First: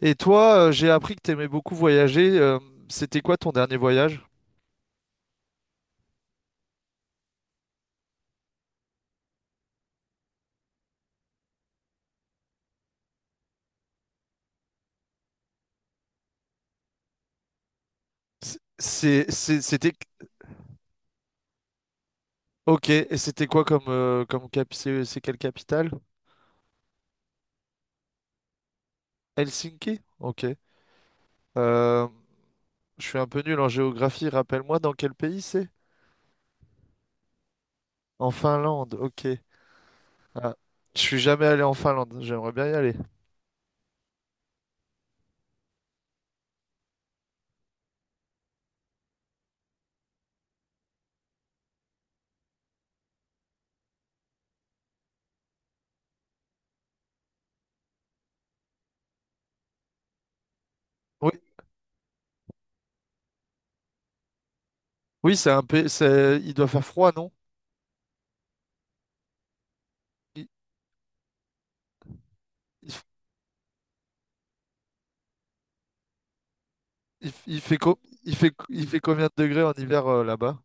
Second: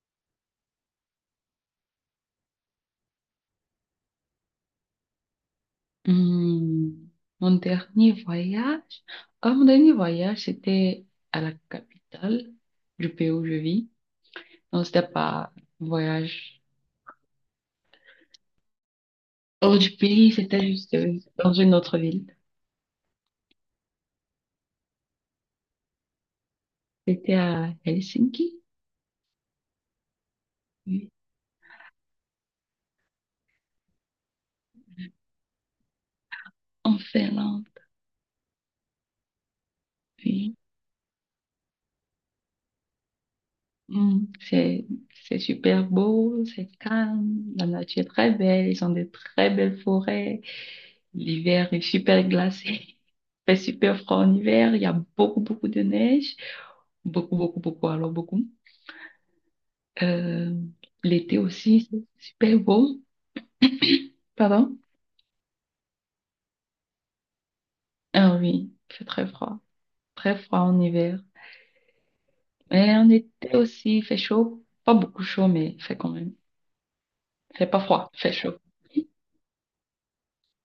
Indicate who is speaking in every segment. Speaker 1: Et toi, j'ai appris que t'aimais beaucoup voyager. C'était quoi ton dernier voyage?
Speaker 2: Hmm, mon dernier voyage, Mon dernier voyage, c'était à la capitale du pays où je vis. Non, c'était pas un voyage
Speaker 1: C'est,
Speaker 2: hors
Speaker 1: c'était...
Speaker 2: du pays, c'était juste dans une autre ville.
Speaker 1: Ok, et c'était quoi comme, comme cap... C'est quelle capitale?
Speaker 2: C'était à Helsinki,
Speaker 1: Helsinki? Ok.
Speaker 2: oui,
Speaker 1: Euh, je suis un peu nul en géographie, rappelle-moi dans quel pays c'est?
Speaker 2: en Finlande,
Speaker 1: En Finlande, ok.
Speaker 2: oui.
Speaker 1: Ah, je suis jamais allé en Finlande, j'aimerais bien y aller.
Speaker 2: Hum, c'est, c'est super beau, c'est calme, la nature est très belle, ils ont de très belles forêts, l'hiver est super glacé, il fait super froid en hiver, il y a beaucoup, beaucoup de neige. Beaucoup, beaucoup, beaucoup, alors beaucoup. Euh,
Speaker 1: Oui,
Speaker 2: L'été aussi, c'est super beau. Pardon?
Speaker 1: oui, c'est un pays, c'est... Il doit faire froid, non?
Speaker 2: Ah oui, il fait très
Speaker 1: Il,
Speaker 2: froid en hiver.
Speaker 1: il
Speaker 2: Mais
Speaker 1: f-
Speaker 2: en été aussi, il fait chaud, pas beaucoup chaud, mais il fait quand même,
Speaker 1: il f-
Speaker 2: il
Speaker 1: il
Speaker 2: fait
Speaker 1: fait
Speaker 2: pas
Speaker 1: co-
Speaker 2: froid, il fait chaud.
Speaker 1: il fait combien de degrés en hiver là-bas?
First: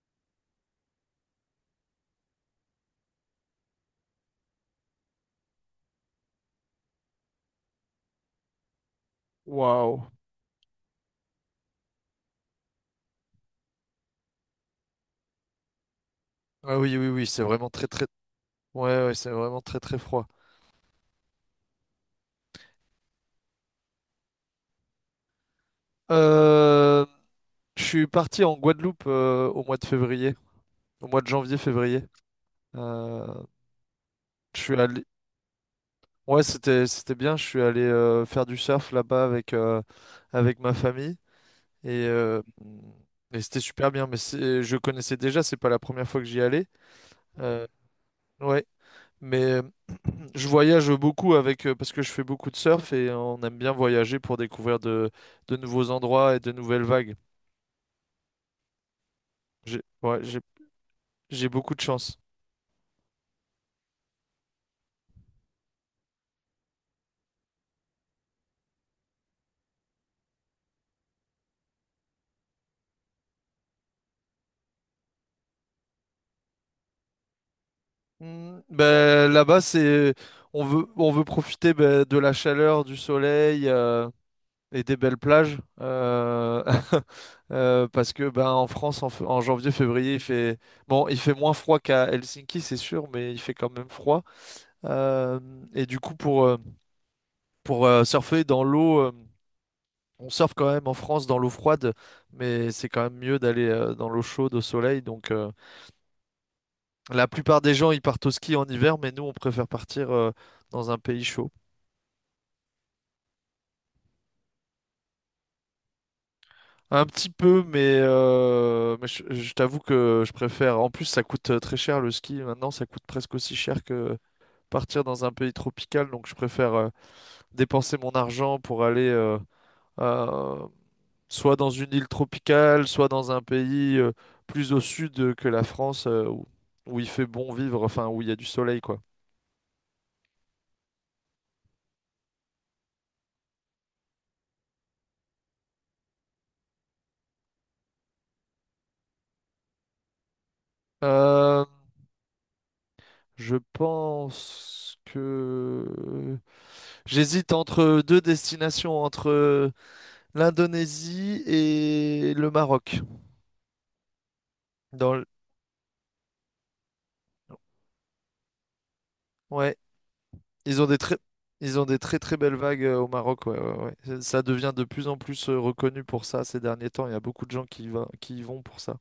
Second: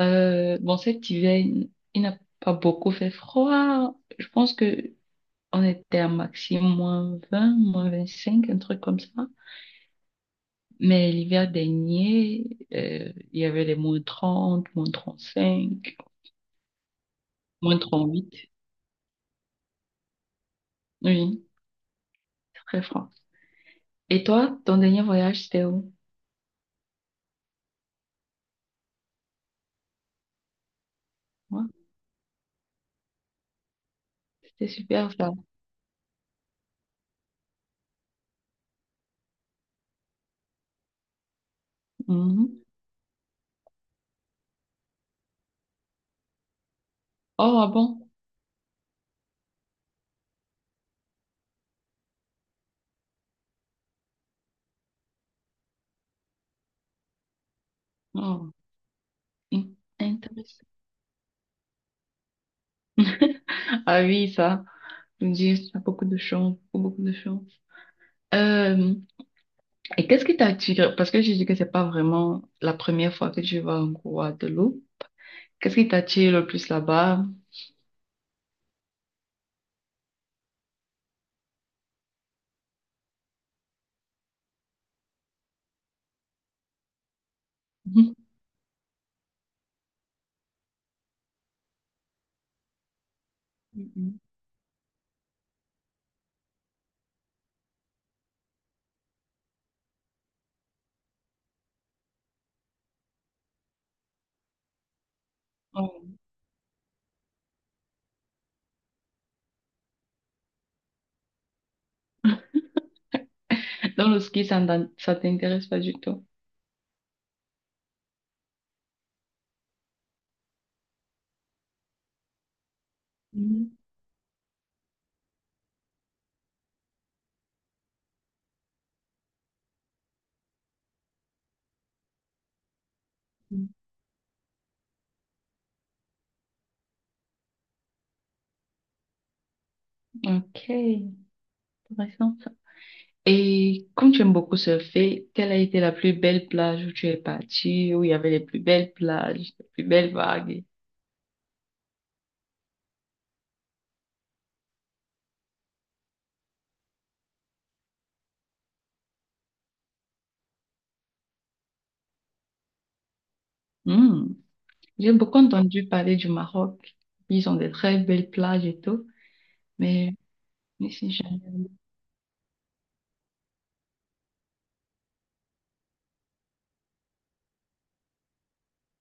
Speaker 2: Bon, cet hiver, il n'a pas beaucoup fait froid. Je pense que on était à maximum -20 -25 un truc comme ça.
Speaker 1: Waouh.
Speaker 2: Mais l'hiver dernier, il y avait les -30 -35
Speaker 1: Ah oui, oui, oui, c'est vraiment
Speaker 2: moins
Speaker 1: très,
Speaker 2: trente
Speaker 1: très.
Speaker 2: huit
Speaker 1: Ouais, ouais, c'est vraiment très très froid.
Speaker 2: Oui, très franc. Et toi, ton dernier voyage, c'était où?
Speaker 1: Euh, je suis parti en Guadeloupe au mois de février, au mois de
Speaker 2: Ouais,
Speaker 1: janvier-février. Euh, je
Speaker 2: c'était
Speaker 1: suis allé,
Speaker 2: super ça.
Speaker 1: ouais, c'était bien. Je suis allé faire du surf là-bas avec avec ma famille et, euh,
Speaker 2: Mhm.
Speaker 1: et c'était super bien. Mais je connaissais déjà, c'est pas la première fois que j'y allais.
Speaker 2: Oh, ah
Speaker 1: Euh,
Speaker 2: bon?
Speaker 1: ouais, mais je voyage beaucoup avec parce que je fais beaucoup de surf et on aime bien voyager pour découvrir de nouveaux endroits et de nouvelles vagues.
Speaker 2: Oh, in-
Speaker 1: J'ai ouais,
Speaker 2: intéressant.
Speaker 1: j'ai beaucoup de chance.
Speaker 2: Ah oui, ça. Je me dis, ça a beaucoup de chance, beaucoup, beaucoup de chance. Euh, et qu'est-ce qui t'a attiré? Parce que je dis que c'est pas vraiment la première fois que tu vas en Guadeloupe. Qu'est-ce qui t'attire le plus là-bas?
Speaker 1: Mm, ben, là-bas, c'est on veut profiter ben, de la chaleur, du soleil et des belles plages parce
Speaker 2: Mhm.
Speaker 1: que ben en France en janvier, février, il fait bon, il fait moins froid qu'à Helsinki, c'est sûr, mais il fait quand même
Speaker 2: Mhm.
Speaker 1: froid. Euh, et du coup, pour surfer dans l'eau, on surfe quand même en France dans l'eau froide, mais c'est quand même mieux d'aller dans l'eau chaude au soleil, donc.
Speaker 2: Oh.
Speaker 1: La plupart des gens, ils partent au ski en hiver, mais nous, on préfère partir dans un pays chaud.
Speaker 2: Dans le ski, ça t'intéresse pas du tout.
Speaker 1: Un petit peu, mais je t'avoue que je préfère. En plus, ça coûte très cher le ski. Maintenant, ça coûte presque aussi
Speaker 2: Mhm.
Speaker 1: cher que partir dans un pays tropical. Donc, je préfère dépenser mon argent pour aller euh, soit dans une île tropicale, soit dans un pays plus au sud que la France, où il fait bon vivre, enfin, où il y a du soleil, quoi.
Speaker 2: Ok, intéressant. Et comme tu aimes beaucoup surfer, quelle a été la plus belle plage où tu es parti, où il y avait les plus belles plages, les plus belles vagues?
Speaker 1: Euh, Je pense que j'hésite entre deux destinations, entre l'Indonésie et le Maroc.
Speaker 2: Hmm.
Speaker 1: Dans
Speaker 2: J'ai
Speaker 1: le-
Speaker 2: beaucoup entendu parler du Maroc. Ils ont des très belles plages et tout,
Speaker 1: Ouais,
Speaker 2: mais
Speaker 1: ils ont des
Speaker 2: ici
Speaker 1: très...
Speaker 2: jamais.
Speaker 1: ils ont des très très belles vagues au Maroc. Ouais, ouais, ouais. Ça devient de plus en plus reconnu pour ça ces derniers temps. Il y a beaucoup de gens qui y vont pour ça.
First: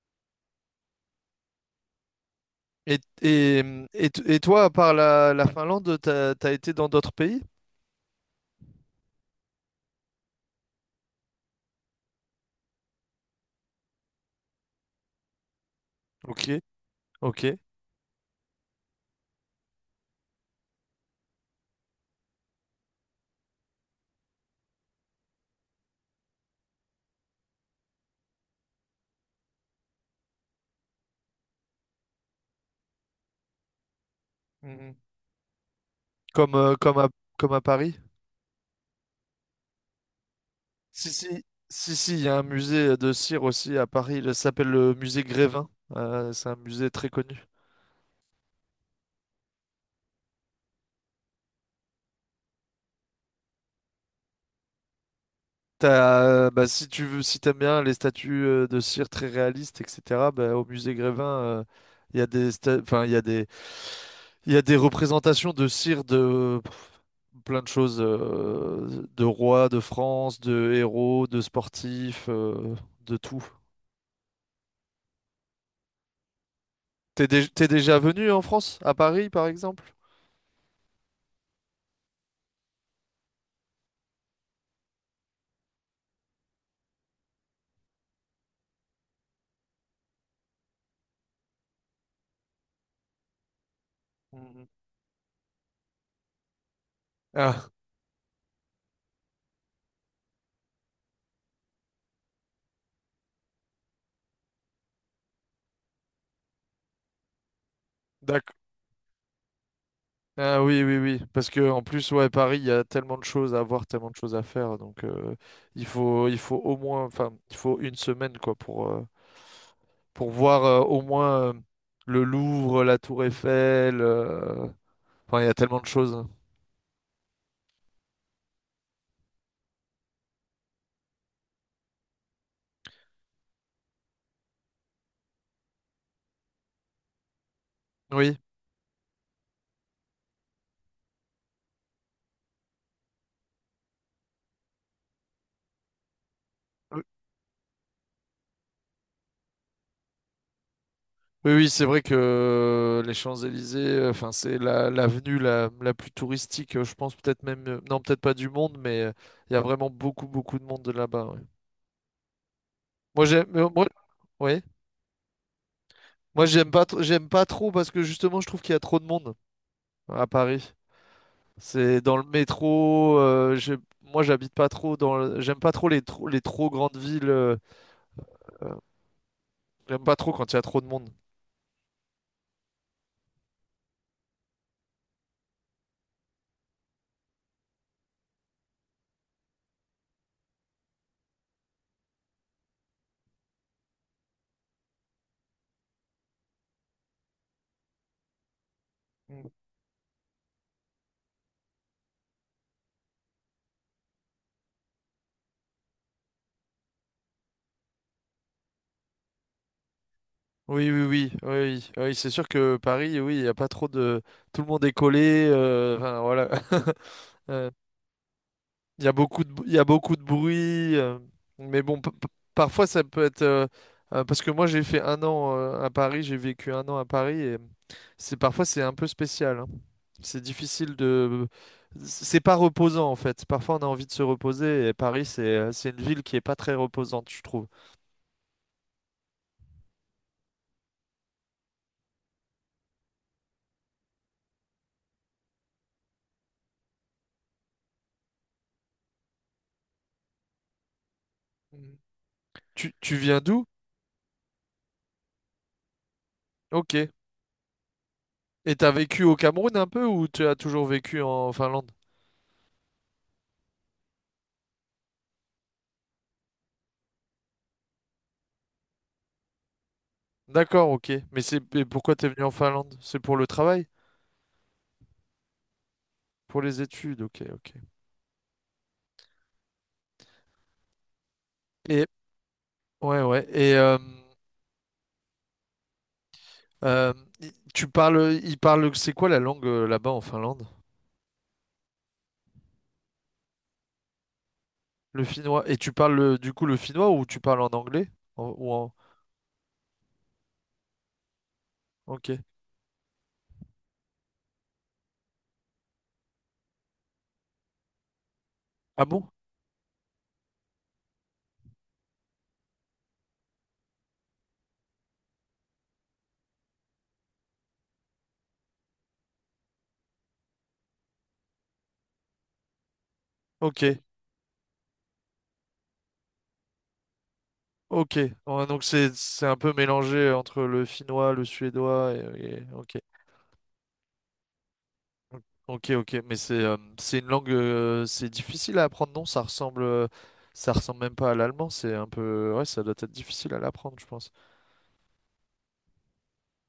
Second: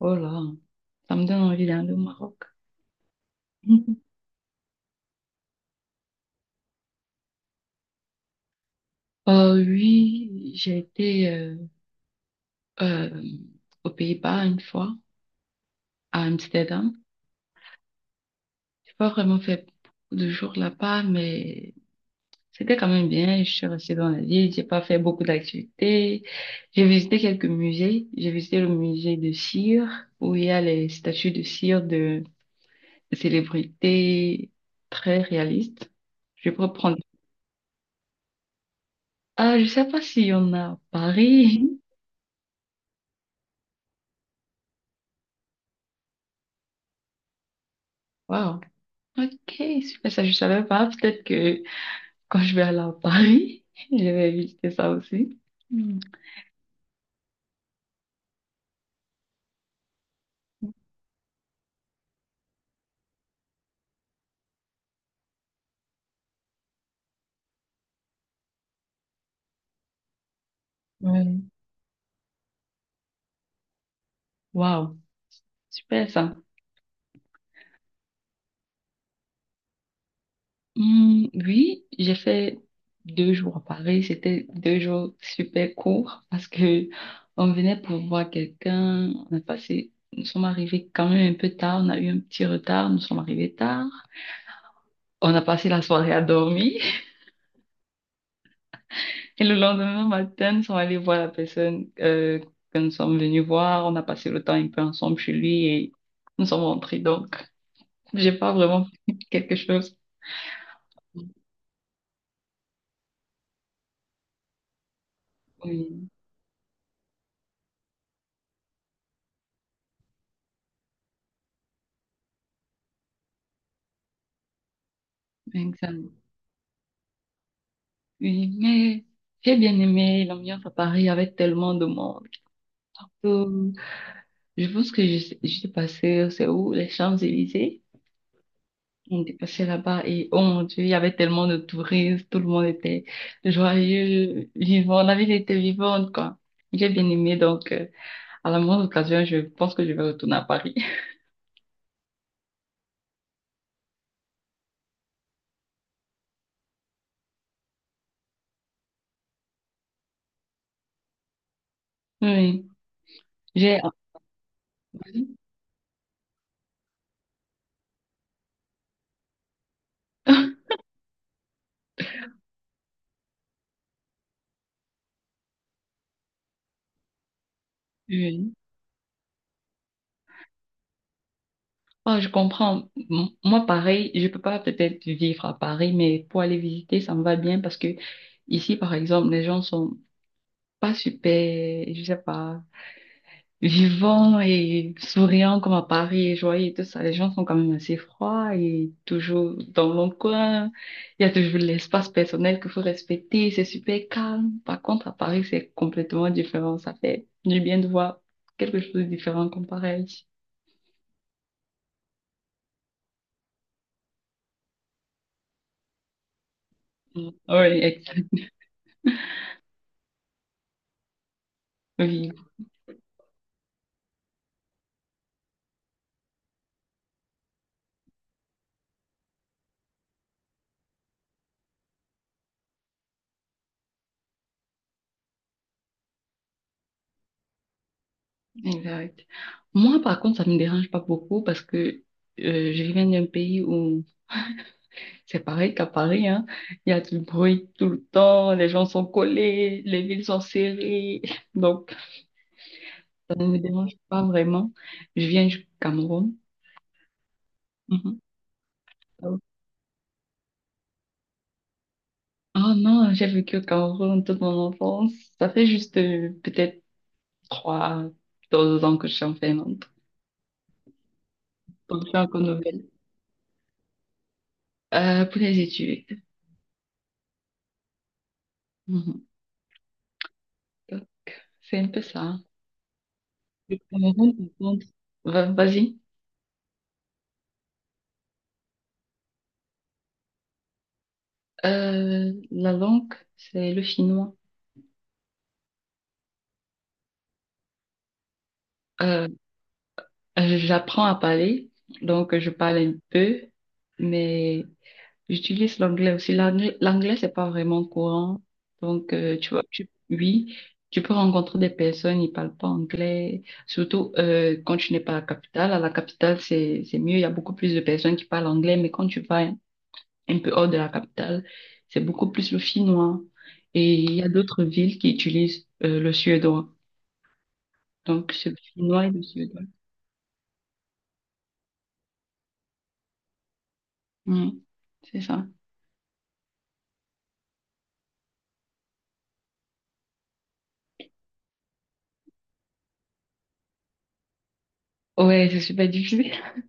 Speaker 2: Oh là, ça me donne envie d'aller au Maroc.
Speaker 1: Et, et toi, à part la Finlande, t'as été dans d'autres pays?
Speaker 2: Oui, j'ai été euh, aux Pays-Bas une fois, à
Speaker 1: Ok,
Speaker 2: Amsterdam.
Speaker 1: ok.
Speaker 2: J'ai pas vraiment fait beaucoup de jours là-bas, mais c'était quand même bien. Je suis restée dans la ville. J'ai pas fait beaucoup d'activités. J'ai visité quelques musées. J'ai visité le musée de cire où il y a les statues de cire de célébrités
Speaker 1: Mhm.
Speaker 2: très réalistes. Je
Speaker 1: Comme,
Speaker 2: pourrais prendre.
Speaker 1: comme à Paris?
Speaker 2: Ah, je sais pas s'il y en a à
Speaker 1: Si, si,
Speaker 2: Paris.
Speaker 1: si, si, il y a un musée de cire aussi à Paris, il s'appelle le musée Grévin. C'est un musée très connu.
Speaker 2: Wow. Ok, super. Ça, je savais pas. Peut-être que quand je vais aller à Paris, je vais visiter ça aussi. Hmm.
Speaker 1: T'as, bah, si tu veux, si t'aimes bien les statues de cire très réalistes, etc., bah, au musée Grévin, il y a des, il y a des représentations de cire de pff, plein de choses, de rois, de France, de héros,
Speaker 2: Ouais.
Speaker 1: de sportifs, de tout.
Speaker 2: Wow. Super ça.
Speaker 1: T'es déjà venu en France, à Paris, par exemple?
Speaker 2: Oui, j'ai fait 2 jours à Paris. C'était 2 jours super courts parce que on venait pour voir quelqu'un. Nous sommes arrivés quand même un peu tard. On a eu un petit retard. Nous sommes arrivés tard.
Speaker 1: Mhm.
Speaker 2: On a passé la soirée à dormir
Speaker 1: Ah,
Speaker 2: et le lendemain matin, nous sommes allés voir la personne que nous sommes venus voir. On a passé le temps un peu ensemble chez lui et nous sommes rentrés. Donc, j'ai pas
Speaker 1: d'accord.
Speaker 2: vraiment quelque chose.
Speaker 1: Ah oui, oui, oui. Parce que en plus, ouais, Paris, il y a tellement de choses à voir, tellement de choses à faire. Donc,
Speaker 2: Oui,
Speaker 1: il faut au moins, enfin, il faut une semaine, quoi, pour voir au moins le Louvre, la Tour Eiffel. Enfin, il y a tellement de choses.
Speaker 2: oui, mais j'ai bien aimé l'ambiance à Paris avec tellement de monde. Euh, je pense que j'étais passée, c'est où? Les Champs-Élysées.
Speaker 1: Oui.
Speaker 2: On était passé là-bas et oh mon Dieu, il y avait tellement de touristes, tout le monde était joyeux, vivant, la ville était vivante, quoi. J'ai
Speaker 1: Oui,
Speaker 2: bien aimé, donc à la moindre occasion, je pense que je vais retourner à Paris.
Speaker 1: oui, oui, c'est vrai que les Champs-Élysées, enfin, c'est l'avenue la plus touristique, je pense, peut-être même, non, peut-être pas du monde, mais il y a vraiment beaucoup, beaucoup de monde de là-bas. Ouais.
Speaker 2: Oui,
Speaker 1: Moi, j'ai, mais
Speaker 2: j'ai...
Speaker 1: moi, oui. Moi, j'aime pas, j'aime pas trop parce que justement, je trouve qu'il y a trop de monde à Paris. C'est dans le métro. Moi, j'habite pas trop dans. J'aime pas trop les trop grandes villes.
Speaker 2: Oui.
Speaker 1: Euh, J'aime pas trop quand il y a trop de monde.
Speaker 2: Oh, je comprends. Moi, pareil, je peux pas peut-être vivre à Paris, mais pour aller visiter, ça me va bien parce que ici, par exemple, les gens sont pas super, je sais pas, vivants et souriants comme à Paris et joyeux et tout ça. Les gens sont quand même assez froids et toujours dans leur coin. Il y a toujours l'espace personnel qu'il faut respecter. C'est super calme. Par contre, à Paris, c'est complètement différent. Ça fait du bien de voir quelque chose de différent comparé à ici.
Speaker 1: Oui, oui, oui, oui, oui. Oui, c'est sûr que Paris, oui, il y a pas trop de. Tout le monde est collé. Euh, enfin, voilà.
Speaker 2: Mm.
Speaker 1: Euh,
Speaker 2: Oui,
Speaker 1: Il y a beaucoup de, il y a beaucoup de bruit. Mais bon,
Speaker 2: oui.
Speaker 1: parfois, ça peut être. Parce que moi, j'ai fait un an à Paris. J'ai vécu un an à Paris et c'est un peu spécial, hein. C'est difficile de. C'est pas reposant en fait. Parfois on a envie de se reposer et Paris c'est une ville qui est pas très reposante, je trouve.
Speaker 2: Exact. Moi, par contre, ça me dérange pas beaucoup parce que je viens d'un pays où c'est pareil qu'à Paris, hein. Il y a du bruit tout le temps, les gens sont collés, les villes sont serrées. Donc,
Speaker 1: Mhm. Tu
Speaker 2: ça
Speaker 1: viens
Speaker 2: ne me
Speaker 1: d'où?
Speaker 2: dérange pas vraiment. Je viens du Cameroun.
Speaker 1: Ok.
Speaker 2: Mhm.
Speaker 1: Et t'as vécu au Cameroun un peu ou tu as toujours vécu en Finlande?
Speaker 2: Ah non, j'ai vécu au Cameroun toute mon enfance. Ça fait juste peut-être trois, 2 ans que je suis en Finlande.
Speaker 1: D'accord, ok. Mais c'est mais
Speaker 2: Donc, je
Speaker 1: pourquoi
Speaker 2: suis
Speaker 1: t'es
Speaker 2: encore
Speaker 1: venu en
Speaker 2: nouvelle.
Speaker 1: Finlande? C'est pour le travail?
Speaker 2: Pour les études.
Speaker 1: Pour les études, ok, ok.
Speaker 2: Mhm. Donc, c'est un peu
Speaker 1: Et
Speaker 2: ça.
Speaker 1: ouais, ouais. Et
Speaker 2: Le Cameroun, par contre, vas-y.
Speaker 1: euh, il parle, c'est quoi la langue là-bas en Finlande?
Speaker 2: La langue, c'est le chinois.
Speaker 1: Le finnois. Et tu parles du coup le finnois ou tu parles en anglais? Ou en...
Speaker 2: Euh, J'apprends à parler,
Speaker 1: Ok.
Speaker 2: donc je parle un peu, mais j'utilise l'anglais aussi. L'anglais, c'est pas vraiment courant.
Speaker 1: Ah
Speaker 2: Donc,
Speaker 1: bon?
Speaker 2: tu vois, oui, tu peux rencontrer des personnes, ils parlent pas anglais, surtout quand tu n'es pas à la capitale. À la capitale, c'est mieux, il y a beaucoup plus de personnes qui parlent anglais, mais quand tu vas un peu hors de la capitale, c'est beaucoup plus le finnois.
Speaker 1: Ok,
Speaker 2: Et il y a d'autres villes qui utilisent le suédois.
Speaker 1: ok.
Speaker 2: Donc, c'est le
Speaker 1: Ouais, donc
Speaker 2: finnois et
Speaker 1: c'est
Speaker 2: le
Speaker 1: c'est un
Speaker 2: suédois.
Speaker 1: peu mélangé entre le finnois, le suédois ok,
Speaker 2: Mm. C'est ça.
Speaker 1: ok, ok. Mais c'est une langue, c'est difficile à apprendre, non? Ça ressemble même pas à l'allemand. C'est un peu, ouais, ça doit être difficile à l'apprendre, je pense.
Speaker 2: Ouais, c'est super difficile.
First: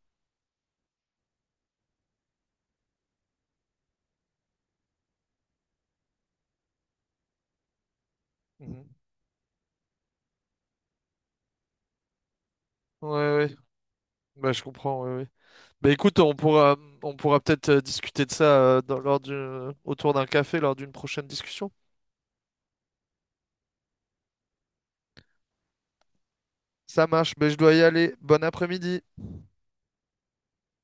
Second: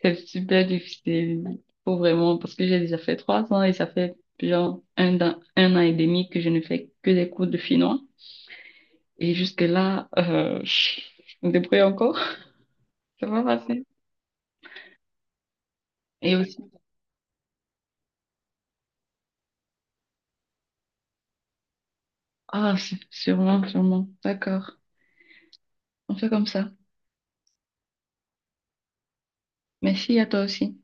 Speaker 2: C'est super difficile. Faut vraiment, parce que j'ai déjà fait 3 ans et ça fait genre 1 an et demi que je ne fais que des cours de finnois.
Speaker 1: Mhm.
Speaker 2: Et jusque-là, je débrouille encore. Ça va
Speaker 1: Ouais,
Speaker 2: passer.
Speaker 1: bah, je comprends, oui, oui. Bah, écoute,
Speaker 2: Et aussi,
Speaker 1: on pourra peut-être discuter de ça lors du, autour d'un café, lors d'une prochaine discussion.
Speaker 2: ah, sûrement, sûrement. D'accord. On fait comme ça.
Speaker 1: Ça marche, mais je dois y aller. Bon après-midi.
Speaker 2: Merci à toi aussi.